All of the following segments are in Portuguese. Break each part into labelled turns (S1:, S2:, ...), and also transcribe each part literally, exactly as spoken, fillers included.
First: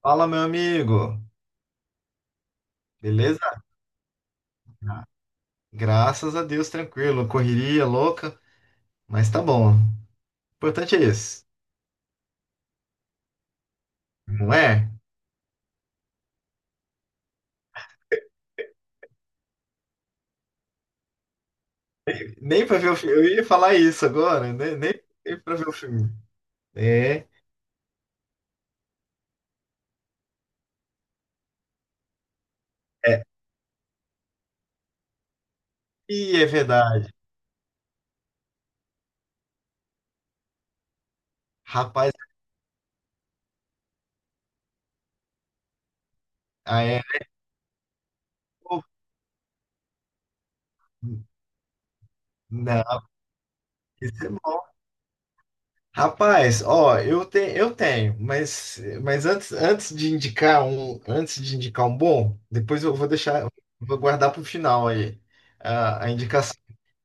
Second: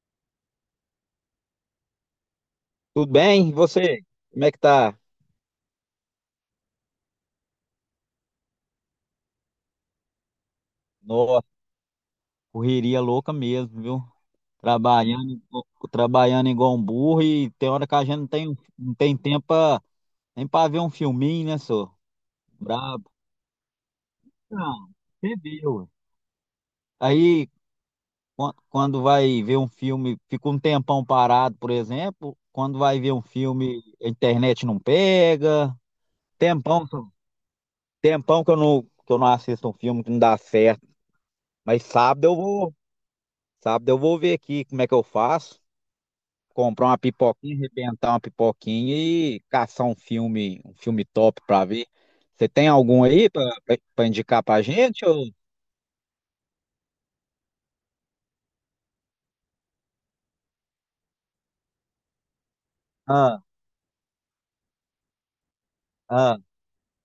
S1: Fala, meu amigo.
S2: Tudo bem? E
S1: Beleza?
S2: você? Como é que tá?
S1: Graças a Deus, tranquilo. Correria louca, mas tá bom. O importante é
S2: Nossa,
S1: isso,
S2: correria louca mesmo, viu?
S1: não é?
S2: Trabalhando, igual- trabalhando igual um burro, e tem hora que a gente não tem, não tem tempo pra- nem pra ver um filminho, né, senhor?
S1: Nem pra ver o
S2: Brabo.
S1: filme. Eu ia falar isso agora, né?
S2: Não,
S1: Nem,
S2: você
S1: nem pra ver o
S2: viu.
S1: filme. É,
S2: Aí, quan- quando vai ver um filme, fica um tempão parado, por exemplo. Quando vai ver
S1: é.
S2: um filme, a internet não pega.
S1: E é
S2: Tempão, senhor.
S1: verdade.
S2: Tempão que eu não, que eu não assisto um filme que não dá certo. Mas
S1: Rapaz,
S2: sábado eu vou, Sábado eu vou ver aqui como é que eu faço.
S1: ah,
S2: Comprar uma
S1: é.
S2: pipoquinha, arrebentar uma
S1: Pô,
S2: pipoquinha e caçar um filme, um filme top pra ver. Você tem
S1: não,
S2: algum aí pra, pra, pra
S1: isso é
S2: indicar
S1: bom.
S2: pra gente? Ou...
S1: Rapaz, ó, eu, te, eu tenho, mas, mas antes, antes de indicar um, antes de indicar um bom, depois eu vou
S2: Ah,
S1: deixar, vou guardar pro final aí, a, a
S2: ah,
S1: indicação.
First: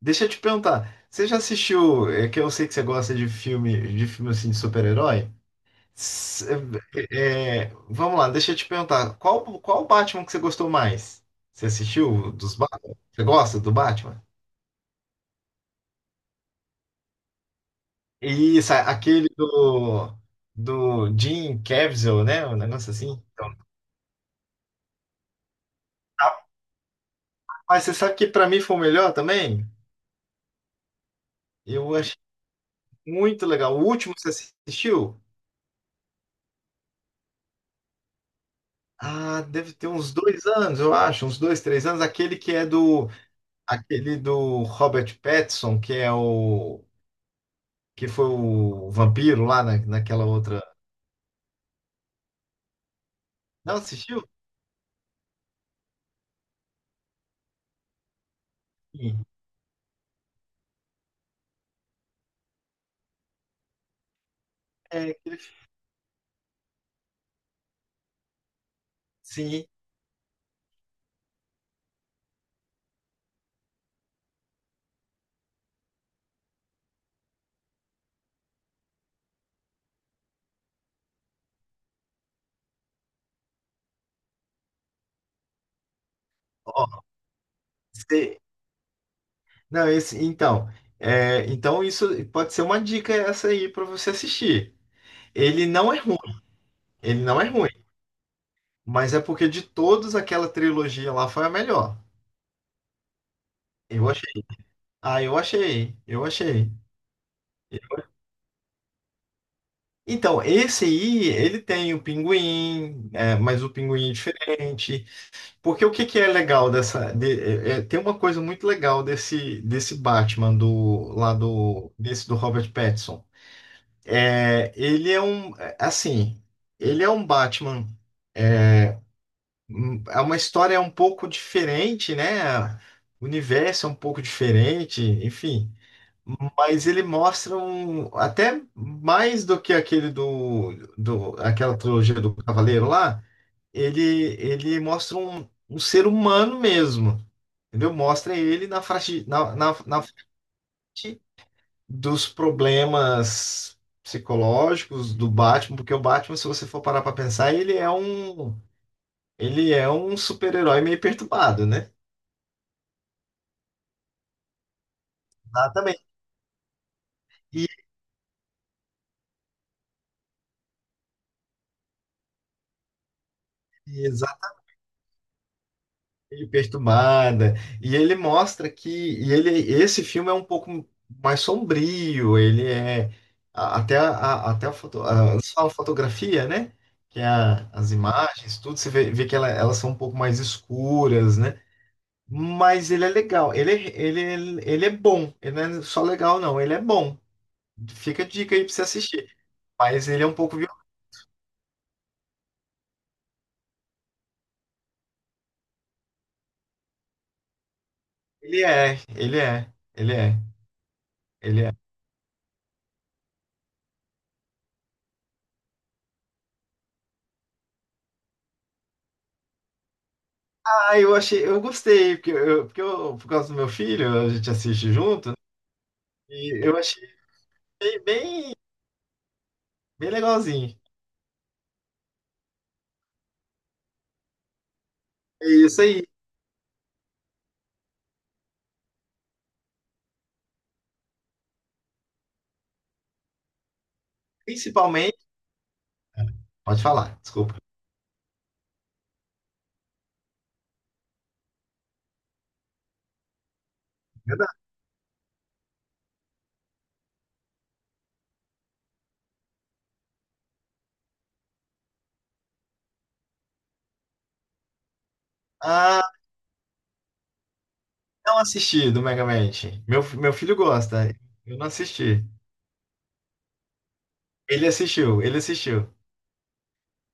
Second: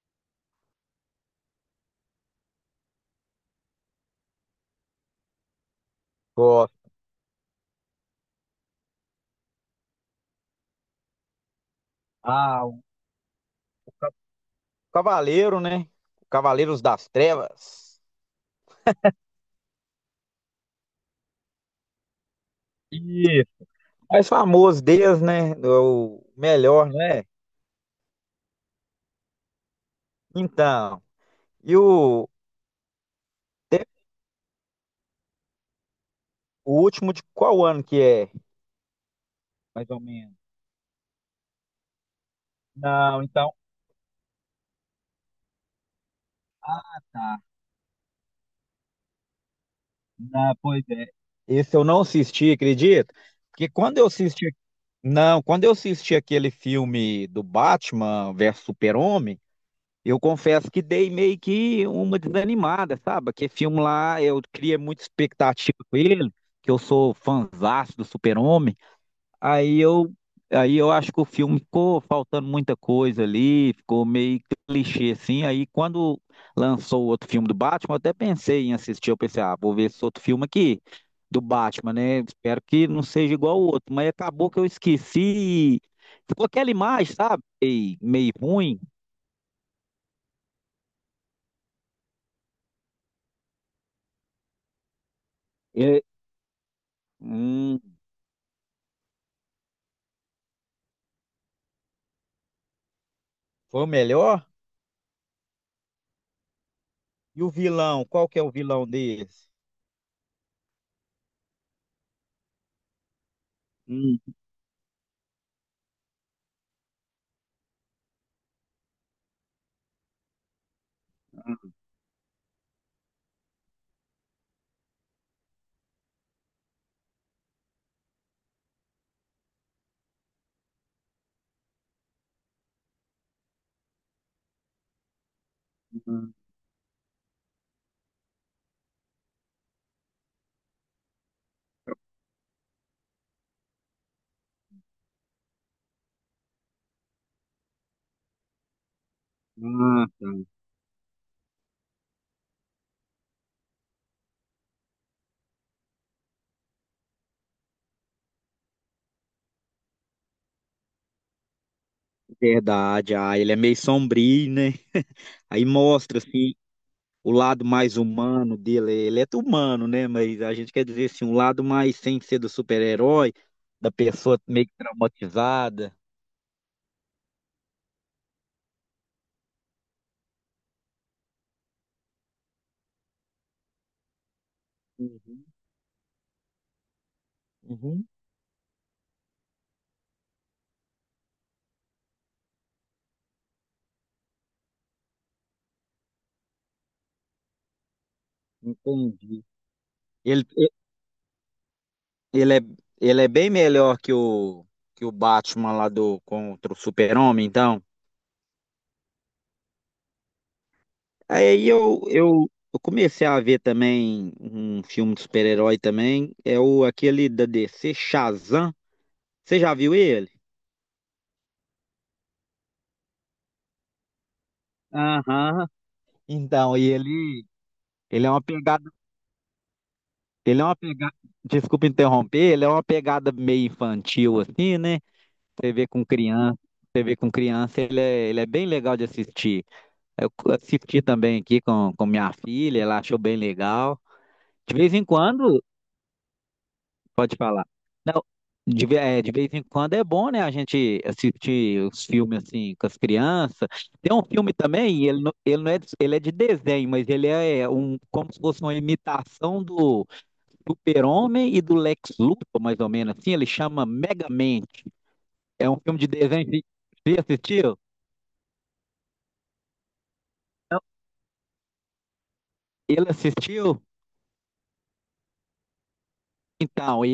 S1: Deixa eu te perguntar, você já assistiu, é que eu sei que você gosta de filme, de filme assim de super-herói? S-
S2: gosto.
S1: é, é, vamos lá, deixa eu te perguntar, qual qual Batman que você gostou mais? Você assistiu dos
S2: Ah, o
S1: Batman? Você gosta do Batman?
S2: Cavaleiro, né? Cavaleiros das Trevas.
S1: Isso, aquele do do Jim Caviezel, né? Um negócio assim.
S2: Isso. Mais famoso deles, né? O melhor, né?
S1: Mas você sabe que pra mim foi o melhor também?
S2: Então, e
S1: Eu achei
S2: o,
S1: muito legal. O
S2: te-
S1: último você assistiu?
S2: o último de qual ano que é?
S1: Ah, deve ter
S2: Mais ou
S1: uns
S2: menos.
S1: dois anos, eu acho, uns dois, três anos. Aquele que é do
S2: Não, então.
S1: Aquele do Robert Pattinson, que é o
S2: Ah, tá.
S1: que foi o vampiro lá na, naquela
S2: Ah,
S1: outra.
S2: pois é. Esse eu não assisti, acredito. Porque
S1: Não
S2: quando eu
S1: assistiu?
S2: assisti, não, quando eu assisti aquele filme do Batman versus
S1: Sim.
S2: Super-Homem, eu confesso que dei meio que uma desanimada, sabe? Aquele filme lá, eu criei muita
S1: É, aquele fi-
S2: expectativa com ele, que eu sou fãzaço do Super-Homem.
S1: sim.
S2: Aí eu, aí eu acho que o filme ficou faltando muita coisa ali, ficou meio clichê assim. Aí quando lançou o outro filme do Batman, eu até pensei em assistir. Eu pensei, ah, vou ver esse outro filme aqui do Batman, né? Espero que não seja igual o outro. Mas acabou que eu esqueci. e Ficou aquela
S1: Ó,
S2: imagem, sabe? Meio, meio
S1: se-
S2: ruim.
S1: Não, esse, então, é, então isso pode ser uma dica essa aí para você assistir. Ele não é
S2: É,
S1: ruim, ele não é ruim,
S2: hum,
S1: mas é porque de todos aquela trilogia lá foi a melhor.
S2: foi o
S1: Eu achei.
S2: melhor?
S1: Ah, eu achei, eu achei.
S2: E o vilão? Qual que é o vilão desse?
S1: Então, esse aí, ele tem o pinguim, é, mas o pinguim é
S2: Hum,
S1: diferente. Porque o que que é legal dessa. de- é- é- Tem uma coisa muito legal desse, desse Batman do lá do desse do Robert Pattinson. É, ele é um é, assim, ele é um Batman. é, hum, É uma história um pouco diferente, né? O universo é um pouco diferente, enfim.
S2: hum,
S1: Mas ele mostra um, até mais do que aquele do, do aquela trilogia do Cavaleiro lá. Ele ele mostra um, um ser humano mesmo, entendeu? Mostra ele na frente, na, na, na
S2: ah,
S1: frente
S2: tá.
S1: dos problemas psicológicos do Batman, porque o Batman, se você for parar para pensar, ele é um, ele é um super-herói meio perturbado, né?
S2: Verdade, ah, ele é meio sombrio, né? Aí
S1: Exatamente.
S2: mostra assim o lado
S1: E,
S2: mais humano dele. Ele é humano, né? Mas a gente quer dizer assim, um lado mais sem ser do super-herói, da
S1: e exa-
S2: pessoa meio que traumatizada.
S1: meio perturbada. E ele mostra que e ele, esse filme é um pouco mais sombrio, ele é a- até a, a- até a, foto, a,
S2: Uhum,
S1: eles falam fotografia, né? Que é a- as
S2: uhum,
S1: imagens, tudo, você vê, vê que ela- elas são um pouco mais escuras, né? Mas ele é legal, ele, é- ele, é- ele é bom, ele não é só legal, não, ele é bom. Fica a dica aí pra você assistir.
S2: entendi.
S1: Mas ele é um
S2: Ele,
S1: pouco violento.
S2: ele é, ele é bem melhor que o, que o Batman lá do contra o Super-Homem, então.
S1: Ele é, ele é, ele é, ele
S2: Aí
S1: é.
S2: eu, eu, eu comecei a ver também um filme de super-herói também, é o aquele da D C, Shazam. Você já viu ele?
S1: Ah, eu achei, eu gostei, porque eu, porque eu- por causa do meu filho, a gente assiste junto,
S2: Aham.
S1: e eu
S2: Então, e
S1: achei
S2: ele,
S1: bem,
S2: ele é uma
S1: bem,
S2: pegada,
S1: bem
S2: ele é
S1: legalzinho.
S2: uma pegada, desculpa interromper, ele é uma pegada meio infantil assim, né?
S1: É
S2: Você
S1: isso
S2: vê
S1: aí.
S2: com criança, você vê com criança, ele é, ele é bem legal de assistir. Eu assisti também aqui com, com minha filha, ela achou bem legal. De vez em
S1: Principalmente.
S2: quando,
S1: Pode falar,
S2: pode
S1: desculpa.
S2: falar. Não, de, ve- é, de vez em quando é bom, né? A gente assistir os filmes assim com as crianças. Tem um
S1: Verdade.
S2: filme também, e ele, não- ele não é, de- ele é de desenho, mas ele é é um, como se fosse uma imitação do Super-Homem e do Lex Luthor, mais ou menos assim, ele chama Megamente. É um filme
S1: Ah,
S2: de desenho. de- Você assistiu?
S1: não assisti do Mega Man. Meu, meu filho
S2: Não.
S1: gosta, eu não assisti.
S2: Ele assistiu?
S1: Ele assistiu, ele assistiu.
S2: Então, e,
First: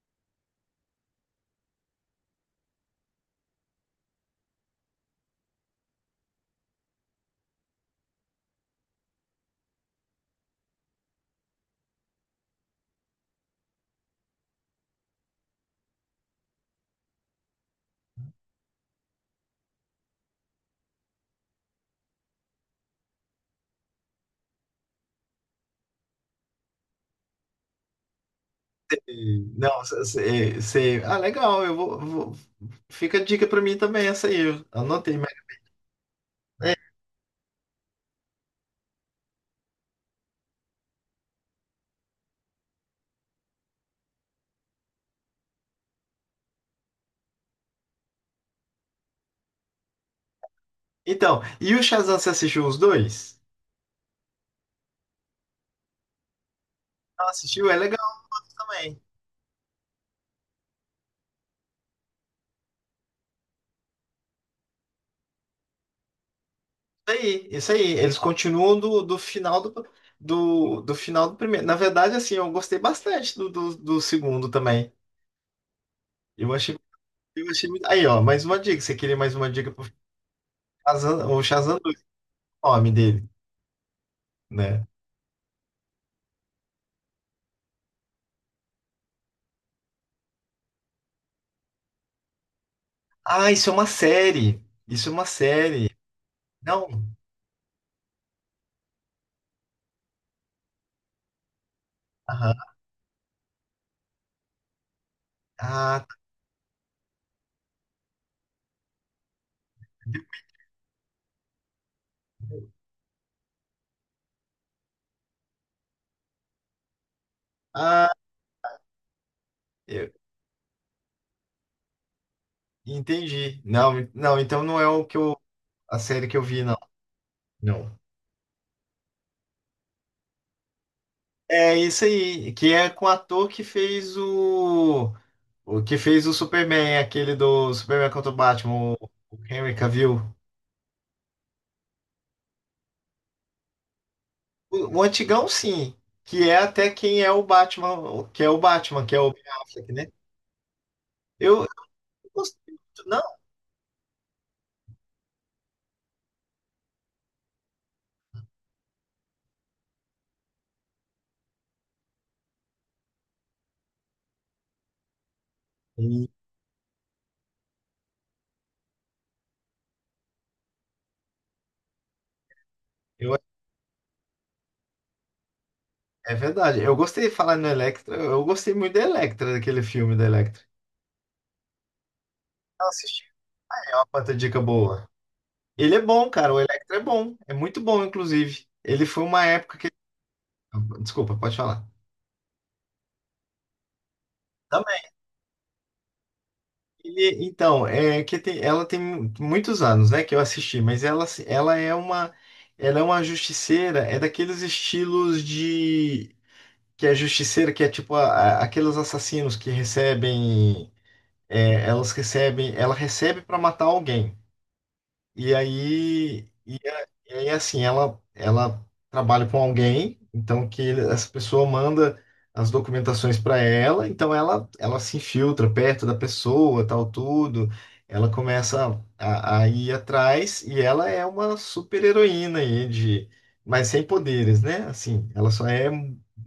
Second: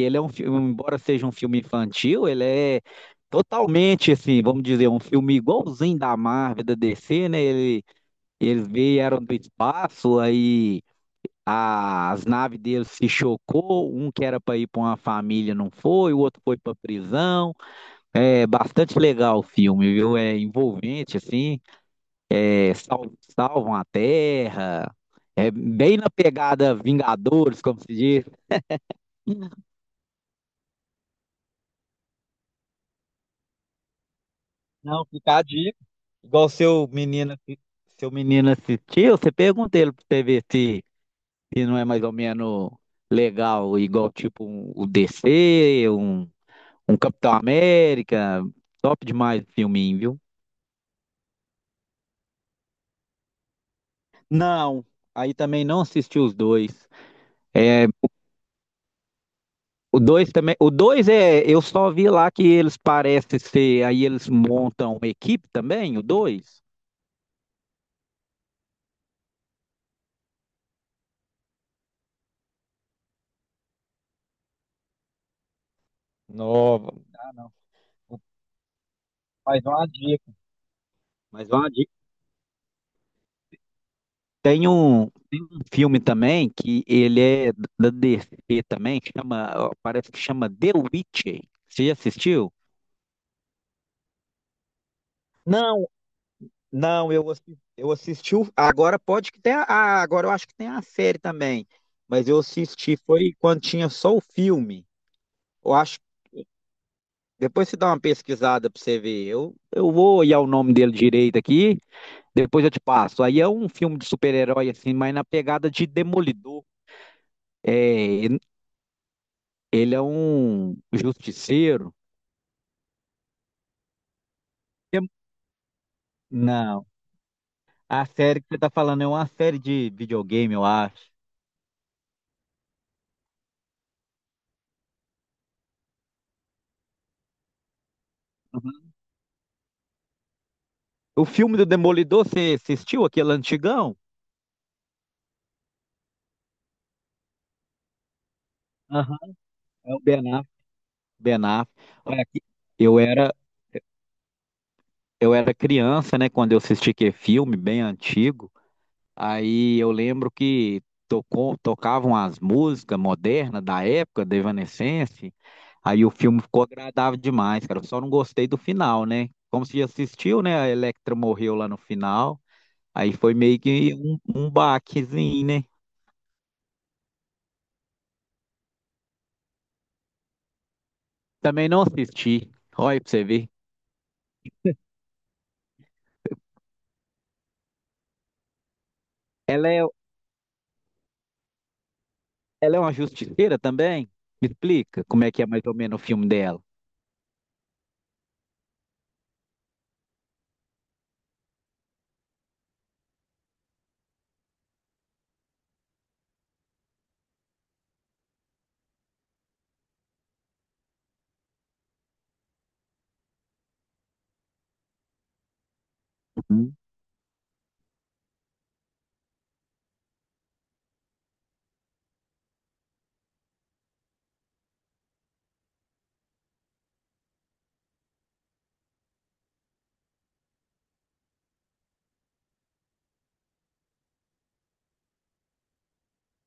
S2: e ele é um filme, embora seja um filme infantil, ele é totalmente assim, vamos dizer, um filme igualzinho da Marvel, da D C, né? Ele, eles vieram do espaço, aí a- as naves deles se chocou, um que era para ir para uma família não foi, o outro foi para prisão. É bastante legal o filme, viu? É envolvente assim. É, sal- salvam a Terra. É bem na pegada Vingadores, como se diz.
S1: Não, você. Ah, legal, eu vou, vou- fica a dica pra mim também, essa aí. Eu
S2: Não,
S1: anotei, mas
S2: fica a dica. Igual seu
S1: é.
S2: menino, assi- Seu menino assistiu, você pergunta ele pra você ver se, se não é mais ou menos legal, igual tipo um- o D C, um, um Capitão América. Top demais o filminho, viu?
S1: Então, e o Shazam, você assistiu os dois?
S2: Não, aí também não assisti os dois.
S1: Não assistiu? É legal também.
S2: O dois também. O dois é. Eu só vi lá que eles parecem ser. Aí eles montam uma equipe também, o dois
S1: Isso aí, isso aí. Eles continuam do, do final do, do, do final do primeiro. Na verdade, assim, eu gostei bastante do, do, do segundo também. Eu achei,
S2: Nova. Ah,
S1: eu
S2: não.
S1: achei muito. Aí, ó, mais uma dica. Você queria mais uma
S2: Mais
S1: dica pro
S2: uma dica.
S1: Shazam, o
S2: Mais uma
S1: Shazam
S2: dica.
S1: dois o nome dele,
S2: Tem
S1: né?
S2: um, tem um filme também que ele é da D C também, chama, parece que chama The Witcher. Você já assistiu?
S1: Ah, isso é uma série. Isso é uma
S2: Não,
S1: série. Não?
S2: não, eu assisti, eu assisti. o- Agora pode que tenha. Ah, agora eu acho que tem a série também. Mas eu
S1: Aham.
S2: assisti, foi quando tinha só o filme. Eu acho
S1: Ah,
S2: depois você dá uma pesquisada pra você ver. Eu, eu vou olhar o nome dele direito aqui, depois eu te passo. Aí é um filme de super-herói, assim, mas na pegada de Demolidor. É,
S1: Ah,
S2: ele é
S1: eu
S2: um justiceiro.
S1: entendi. Não, não, então não é o
S2: É-
S1: que eu, a série que eu vi, não.
S2: Não,
S1: Não.
S2: a série que você tá falando é uma série de videogame, eu acho.
S1: É isso aí, que é com o ator que fez o, o que fez o Superman, aquele do Superman contra o
S2: Uhum.
S1: Batman, o, o Henry Cavill.
S2: O filme do Demolidor, você assistiu aquele antigão?
S1: O, o antigão, sim, que é até quem é o Batman, o- que é o Batman, que
S2: Aham.
S1: é o Ben Affleck,
S2: É o
S1: né?
S2: Ben Affleck. Ben
S1: Eu, eu
S2: Affleck. Olha
S1: não
S2: aqui,
S1: gostei
S2: eu
S1: muito, não.
S2: era, eu era criança, né, quando eu assisti aquele filme, bem antigo. Aí eu lembro que tocou, tocavam as músicas modernas da época, da Evanescence. Aí o
S1: E
S2: filme ficou agradável demais, cara. Eu só não gostei do final, né? Como se assistiu, né? A Electra morreu lá no final. Aí
S1: eu,
S2: foi meio que um, um baquezinho, né?
S1: é verdade, eu gostei de falar no Electra, eu gostei muito da Electra, daquele filme da Electra.
S2: Também não assisti.
S1: Eu
S2: Olha pra você
S1: assisti,
S2: ver.
S1: é uma puta dica boa. Ele é bom, cara. O Electra é bom. É muito bom, inclusive. Ele foi uma
S2: Ela
S1: época
S2: é,
S1: que. Desculpa, pode falar.
S2: ela é uma justiceira também? Me
S1: Também.
S2: explica como é que é mais ou menos o filme dela.
S1: Ele- então, é que tem- ela tem muitos anos, né, que eu assisti, mas ela, se- ela é uma. Ela é uma justiceira, é daqueles estilos de. Que é justiceira, que é tipo a- a- aqueles assassinos que recebem. É, elas recebem. Ela recebe para matar alguém. E aí. E aí, assim, ela, ela trabalha com alguém, então que ele- essa pessoa manda as documentações para ela, então ela, ela se infiltra perto da pessoa, tal, tudo. Ela começa a, a ir atrás e ela é uma super-heroína aí de, mas sem poderes, né? Assim, ela só é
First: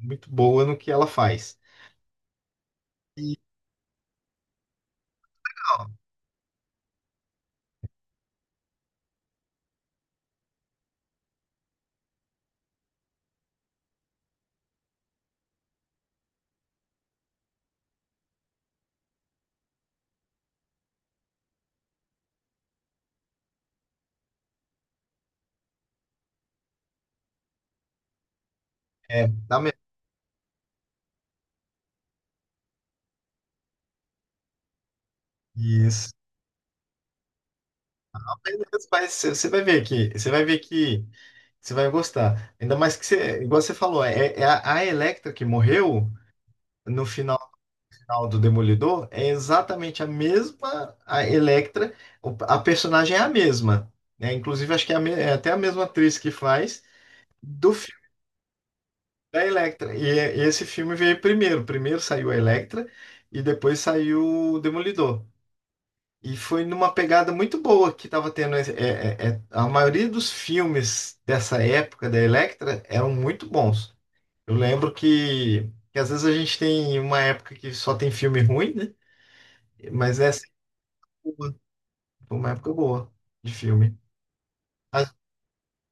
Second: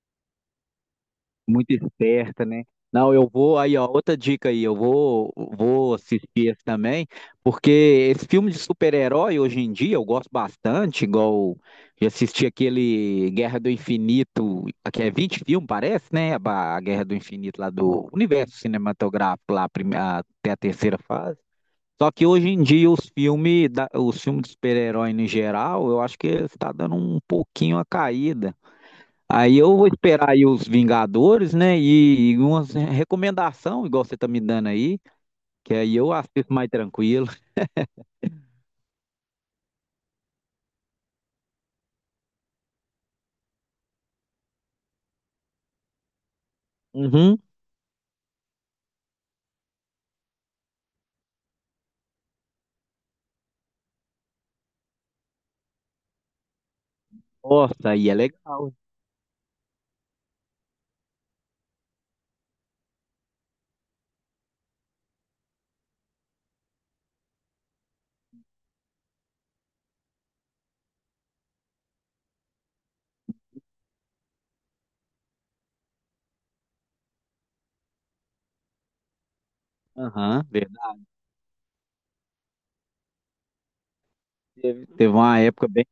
S1: muito boa no que ela faz.
S2: Muito esperta, né? Não, eu
S1: E,
S2: vou aí, ó, outra dica aí, eu vou vou assistir esse também, porque esse filme de super-herói hoje em dia eu gosto bastante, igual eu assisti aquele Guerra do Infinito, que é vinte filmes, parece, né? A ba- a Guerra do Infinito lá do universo cinematográfico lá, a prime- a- até a terceira fase. Só que hoje em dia os filmes, da- os filmes de super-herói em geral, eu acho que está dando um pouquinho a caída.
S1: é,
S2: Aí
S1: dá
S2: eu vou esperar aí os Vingadores, né? E, e uma recomendação, igual você tá me dando aí, que aí eu
S1: mesmo.
S2: assisto mais tranquilo.
S1: Mas você você vai ver que, você vai ver que você vai gostar. Ainda mais que você, igual você falou, é, é a, a Electra que morreu no final,
S2: Uhum.
S1: final do Demolidor é exatamente a mesma a Electra, o- a personagem é a mesma, né? Inclusive acho que é, a me- é até a mesma atriz que faz do
S2: Nossa,
S1: filme
S2: aí é legal.
S1: da Electra. E, é- e esse filme veio primeiro, primeiro saiu a Electra e depois saiu o Demolidor. E foi numa pegada muito boa que estava tendo. É, é- é- a maioria dos filmes dessa época da Electra eram muito bons. Eu lembro que, que às vezes a gente tem uma época que só tem filme ruim, né? Mas essa
S2: Aham, verdade.
S1: foi uma foi uma época boa de filme.
S2: Teve
S1: A-
S2: teve uma época bem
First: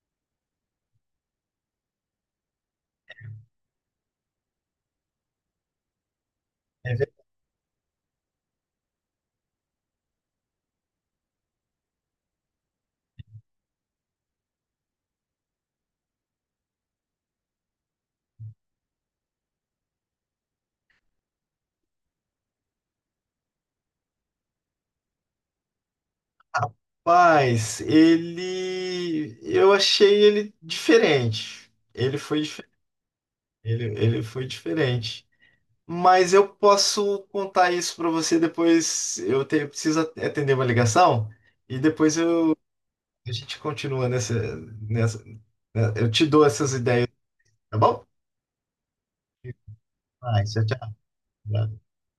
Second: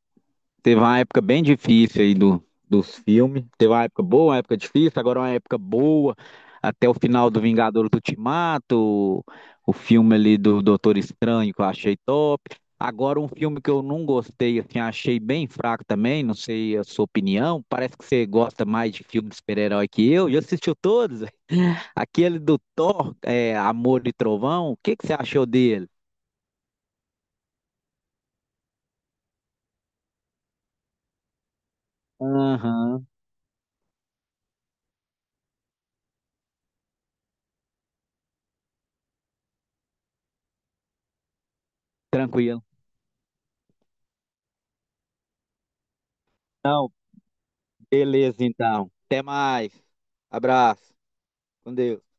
S2: Teve uma época bem difícil aí do, dos filmes. Teve uma época boa, uma época difícil, agora uma época boa. Até o
S1: é,
S2: final do Vingadores Ultimato, o, o filme ali do Doutor Estranho, que eu achei top. Agora, um filme que eu não gostei, assim, achei bem fraco também, não sei a sua opinião. Parece que você gosta mais de filme de super-herói que eu, e assistiu todos. Aquele do Thor, é, Amor e Trovão, o que que você achou dele?
S1: Mas ele. Eu achei ele diferente. Ele foi, dif-
S2: Aham,
S1: ele, ele foi diferente. Mas eu posso contar isso para você depois. Eu, te- eu preciso atender uma ligação e depois eu,
S2: tranquilo.
S1: a gente continua nessa, nessa. Né, eu te dou essas ideias, tá bom?
S2: Beleza, então. Até mais.
S1: Ah, tchau,
S2: Abraço.
S1: tchau.
S2: Com Deus.